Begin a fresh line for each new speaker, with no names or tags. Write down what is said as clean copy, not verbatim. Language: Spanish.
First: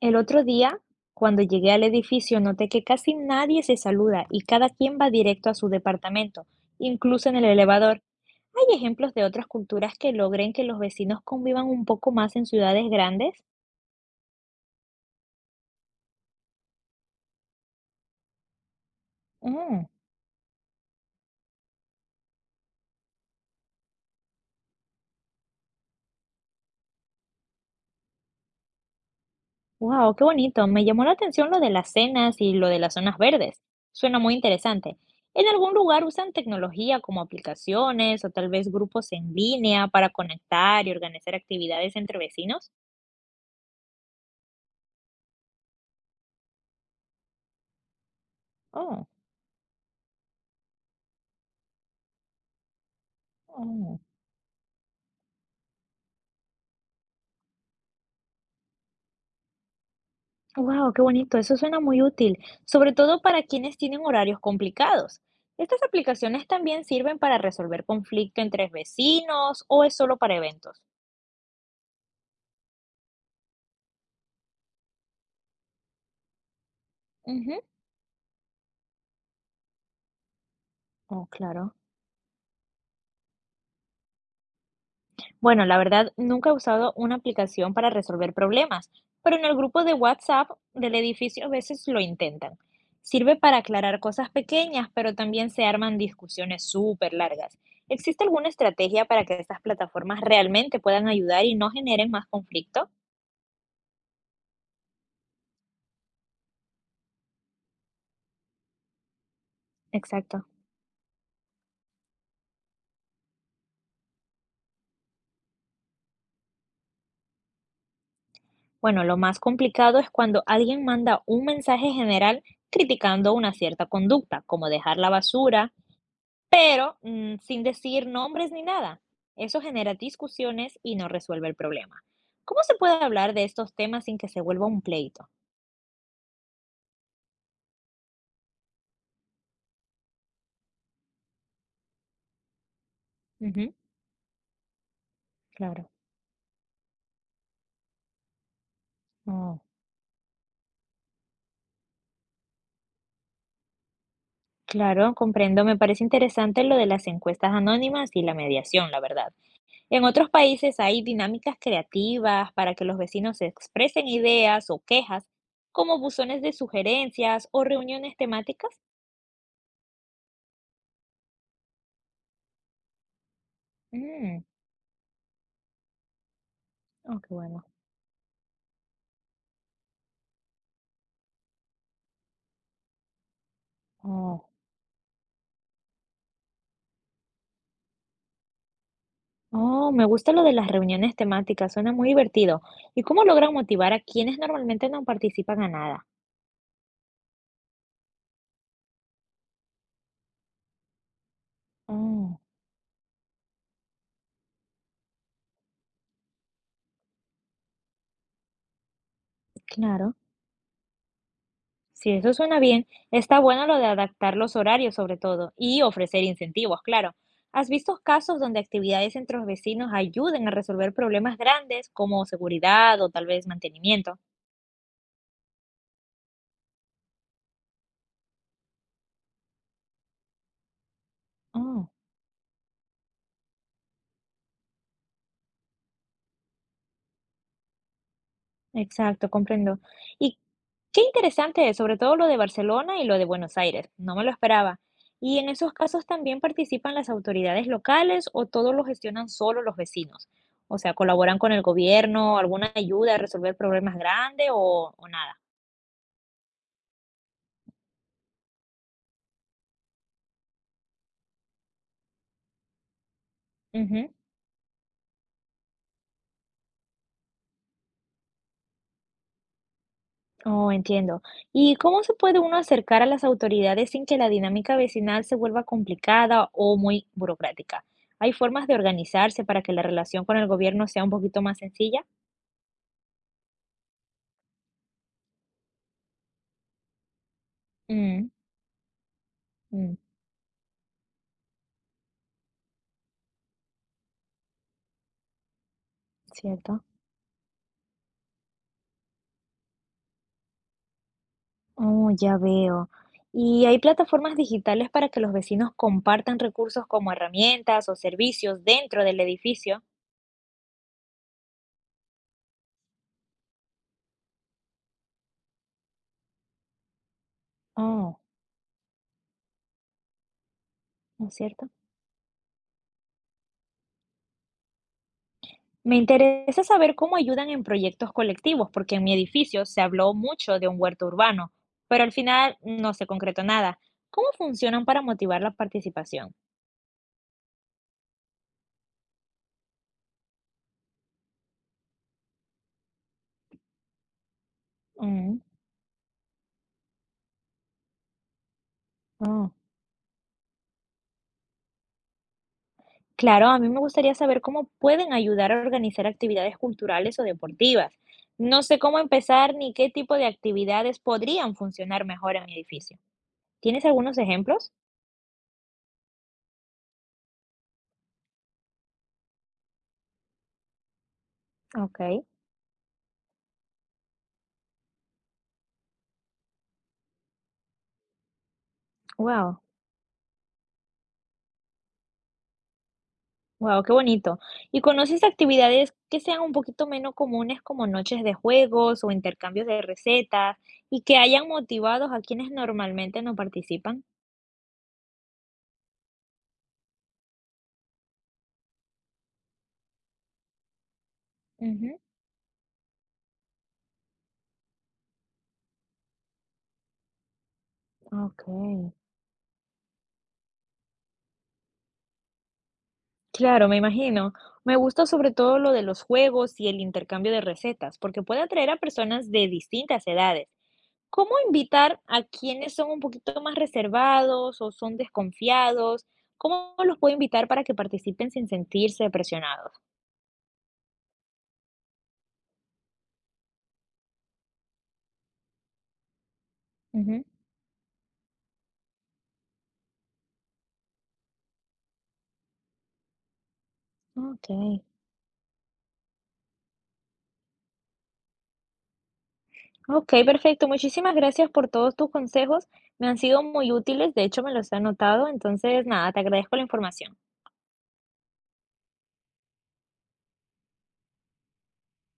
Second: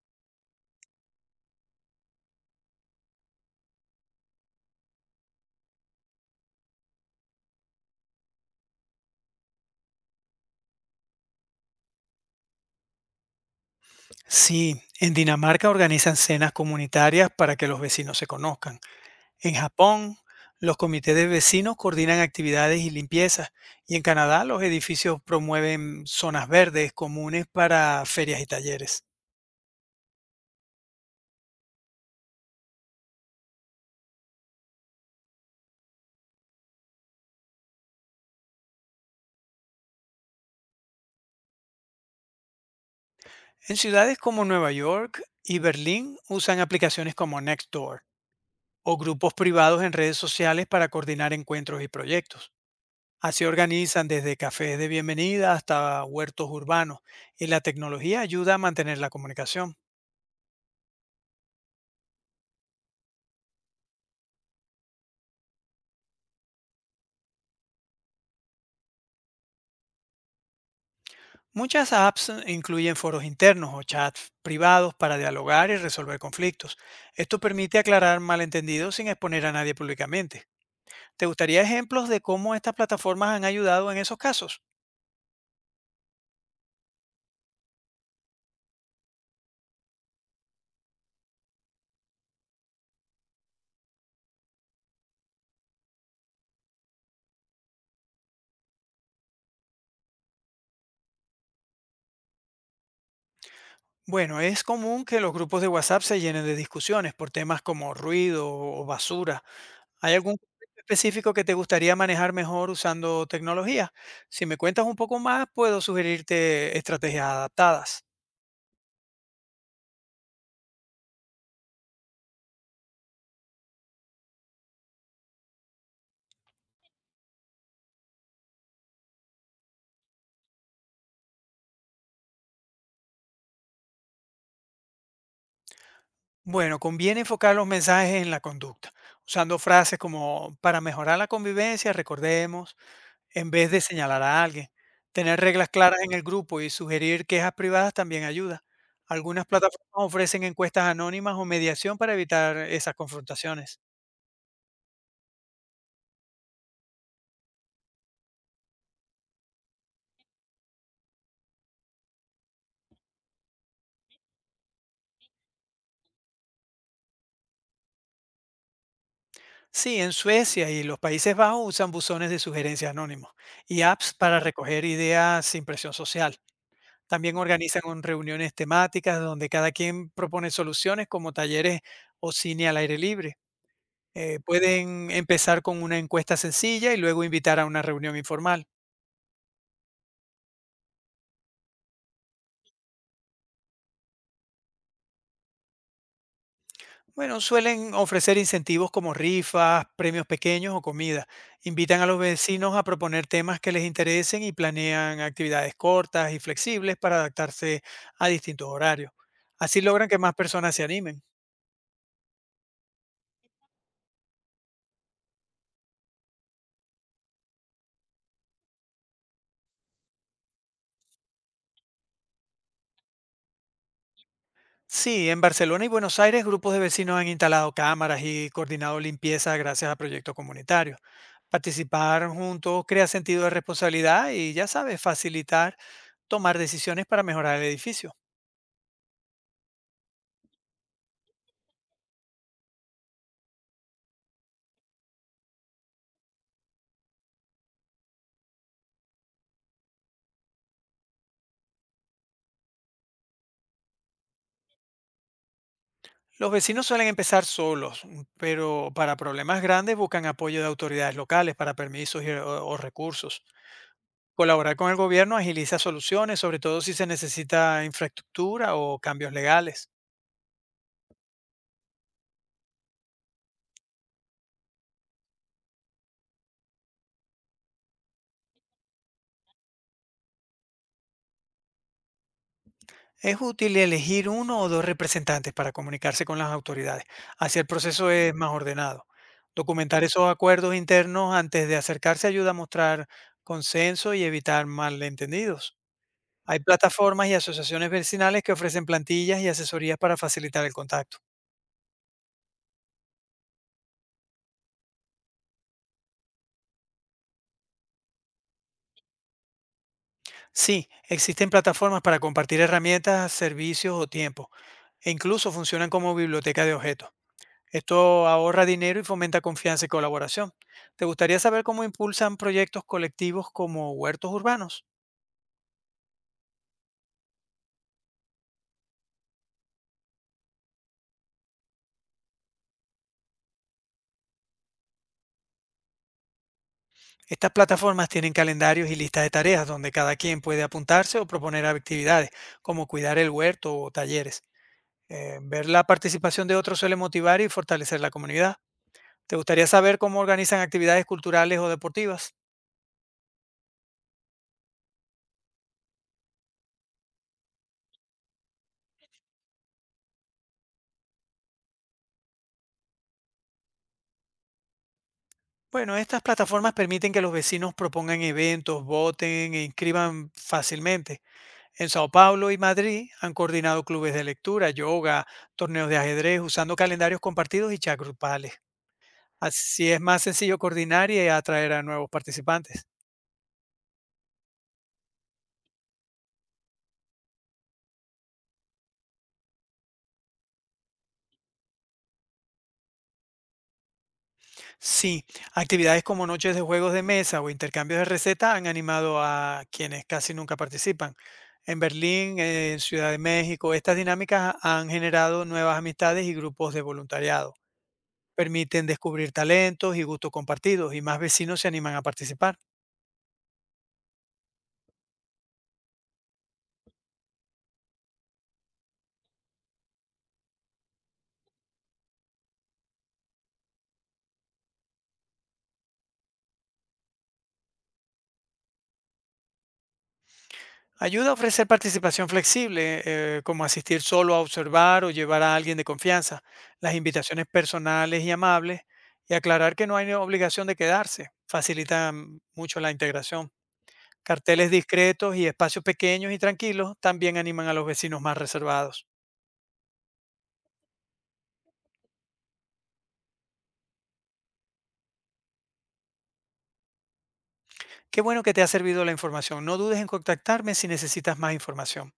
El otro día, cuando llegué al edificio, noté que casi nadie se saluda y cada quien va directo a su departamento, incluso en el elevador. ¿Hay ejemplos de otras culturas que logren que los vecinos convivan un poco más en ciudades grandes?
Sí, en Dinamarca organizan cenas comunitarias para que los vecinos se conozcan. En Japón, los comités de vecinos coordinan actividades y limpiezas. Y en Canadá, los edificios promueven zonas verdes comunes para ferias y talleres.
Wow, qué bonito. Me llamó la atención lo de las cenas y lo de las zonas verdes. Suena muy interesante. ¿En algún lugar usan tecnología como aplicaciones o tal vez grupos en línea para conectar y organizar actividades entre vecinos?
En ciudades como Nueva York y Berlín, usan aplicaciones como Nextdoor o
Oh,
grupos privados en redes sociales para coordinar encuentros y proyectos. Así
oh.
organizan desde cafés de bienvenida hasta huertos urbanos y la tecnología ayuda a mantener la comunicación.
Wow, qué bonito. Eso suena muy útil, sobre todo para quienes tienen horarios complicados. ¿Estas aplicaciones también sirven para resolver conflicto entre vecinos o es solo para eventos?
Muchas apps incluyen foros internos o chats privados para dialogar y resolver conflictos. Esto
Ujú.
permite aclarar malentendidos sin exponer a nadie públicamente. ¿Te
Oh,
gustaría
claro.
ejemplos de cómo estas plataformas han ayudado en esos casos?
Bueno, la verdad, nunca he usado una aplicación para resolver problemas, pero en el grupo de WhatsApp del edificio a veces lo intentan. Sirve para aclarar cosas pequeñas, pero también se arman discusiones súper largas. ¿Existe alguna estrategia para que estas plataformas realmente puedan ayudar y no generen más conflicto?
Bueno, es común que los grupos de WhatsApp se llenen de discusiones por temas como ruido o basura. ¿Hay algún
Exacto.
conflicto específico que te gustaría manejar mejor usando tecnología? Si me cuentas un poco más, puedo sugerirte estrategias adaptadas.
Bueno, lo más complicado es cuando alguien manda un mensaje general criticando una cierta conducta, como dejar la basura, pero sin decir nombres ni nada. Eso genera discusiones y no resuelve el problema. ¿Cómo se puede hablar de estos temas sin que se vuelva un pleito?
Bueno, conviene enfocar los mensajes en la conducta, usando frases como para mejorar la convivencia, recordemos, en vez
Ujú,
de señalar a alguien. Tener reglas
claro.
claras en el grupo y sugerir quejas privadas también ayuda. Algunas
Oh,
plataformas ofrecen encuestas anónimas o mediación para evitar esas confrontaciones.
claro, comprendo. Me parece interesante lo de las encuestas anónimas y la mediación, la verdad. En otros países hay dinámicas creativas para que los vecinos expresen ideas o quejas, como buzones de sugerencias o reuniones temáticas.
Sí, en Suecia y los Países Bajos usan buzones de sugerencias anónimos y apps para
Mm,
recoger ideas sin presión social.
oh, qué
También
bueno.
organizan reuniones temáticas donde cada quien propone soluciones como talleres o cine al aire libre.
Oh,
Pueden empezar con una encuesta sencilla y luego invitar a una reunión informal.
oh, me gusta lo de las reuniones temáticas, suena muy divertido. ¿Y cómo logran motivar a quienes normalmente no participan a nada?
Bueno, suelen ofrecer incentivos como rifas, premios pequeños o comida. Invitan a los
Oh,
vecinos a proponer temas que les interesen y planean actividades cortas y flexibles para adaptarse a distintos horarios. Así logran
claro.
que más personas se animen.
Si eso suena bien. Está bueno lo de adaptar los horarios sobre todo y ofrecer incentivos, claro. ¿Has visto casos donde actividades entre los vecinos ayuden a resolver problemas grandes como seguridad o tal vez mantenimiento?
Sí, en Barcelona y Buenos Aires grupos de vecinos han instalado cámaras y coordinado limpieza gracias a proyectos comunitarios.
Oh,
Participar juntos crea sentido de responsabilidad y ya sabes, facilitar tomar decisiones para mejorar el edificio.
exacto, comprendo. Y qué interesante, es, sobre todo lo de Barcelona y lo de Buenos Aires. No me lo esperaba. ¿Y en esos casos también participan las autoridades locales o todo lo gestionan solo los vecinos? O sea, ¿colaboran con el gobierno, alguna ayuda a resolver problemas grandes o nada?
Los vecinos suelen empezar solos, pero para problemas grandes buscan apoyo de autoridades locales para permisos o recursos.
Ujú.
Colaborar con el gobierno agiliza soluciones, sobre todo si se necesita infraestructura o cambios legales.
Oh, entiendo. ¿Y cómo se puede uno acercar a las autoridades sin que la dinámica vecinal se vuelva complicada o muy burocrática? ¿Hay formas de organizarse para que la relación con el gobierno sea un poquito más sencilla?
Es útil elegir uno o dos representantes para comunicarse con las autoridades. Así el proceso
Mm,
es más ordenado.
mm,
Documentar esos acuerdos internos antes de acercarse ayuda a mostrar consenso y evitar malentendidos. Hay
cierto.
plataformas y asociaciones vecinales que ofrecen plantillas y asesorías para facilitar el contacto.
Oh, ya veo. ¿Y hay plataformas digitales para que los vecinos compartan recursos como herramientas o servicios dentro del edificio?
Sí, existen plataformas para compartir herramientas, servicios o tiempo, e incluso funcionan como biblioteca de objetos.
Oh,
Esto ahorra dinero y fomenta confianza y colaboración. ¿Te
¿no es
gustaría saber
cierto?
cómo impulsan proyectos colectivos como huertos urbanos?
Me interesa saber cómo ayudan en proyectos colectivos, porque en mi edificio se habló mucho de un huerto urbano, pero al final no se concretó nada. ¿Cómo funcionan para motivar la participación?
Estas plataformas tienen calendarios y listas de tareas donde cada quien puede apuntarse o proponer actividades, como cuidar el huerto o talleres.
Mm,
Ver la participación de otros suele motivar y fortalecer la comunidad. ¿Te
oh.
gustaría saber cómo organizan actividades culturales o deportivas?
Claro, a mí me gustaría saber cómo pueden ayudar a organizar actividades culturales o deportivas. No sé cómo empezar ni qué tipo de actividades podrían funcionar mejor en mi edificio. ¿Tienes algunos ejemplos?
Bueno, estas plataformas permiten que los vecinos propongan eventos, voten e inscriban fácilmente. En
Ok,
Sao Paulo y Madrid han coordinado clubes de lectura, yoga, torneos de ajedrez, usando calendarios compartidos y chats grupales.
wow.
Así es más sencillo coordinar y atraer a nuevos participantes.
Wow, qué bonito. ¿Y conoces actividades que sean un poquito menos comunes como noches de juegos o intercambios de recetas y que hayan motivados a quienes normalmente no participan?
Sí, actividades como noches de juegos de mesa o intercambios de recetas han animado a quienes casi nunca participan. En
Ujú,
Berlín, en Ciudad de México, estas dinámicas han generado nuevas amistades y grupos de voluntariado.
Ok,
Permiten descubrir talentos y gustos compartidos y más vecinos se animan a participar.
claro, me imagino. Me gusta sobre todo lo de los juegos y el intercambio de recetas, porque puede atraer a personas de distintas edades. ¿Cómo invitar a quienes son un poquito más reservados o son desconfiados? ¿Cómo los puedo invitar para que participen sin sentirse presionados?
Ayuda a ofrecer participación flexible, como asistir solo a observar o llevar a alguien de confianza, las invitaciones personales y amables, y aclarar que no hay obligación de quedarse. Facilitan mucho la integración. Carteles
Okey.
discretos y espacios pequeños y tranquilos también animan a los vecinos más reservados.
Okey, perfecto. Muchísimas gracias por todos tus consejos. Me han sido muy útiles, de hecho, me los he anotado. Entonces, nada, te agradezco la información.
Qué bueno que te ha servido la información. No dudes en contactarme si necesitas más información.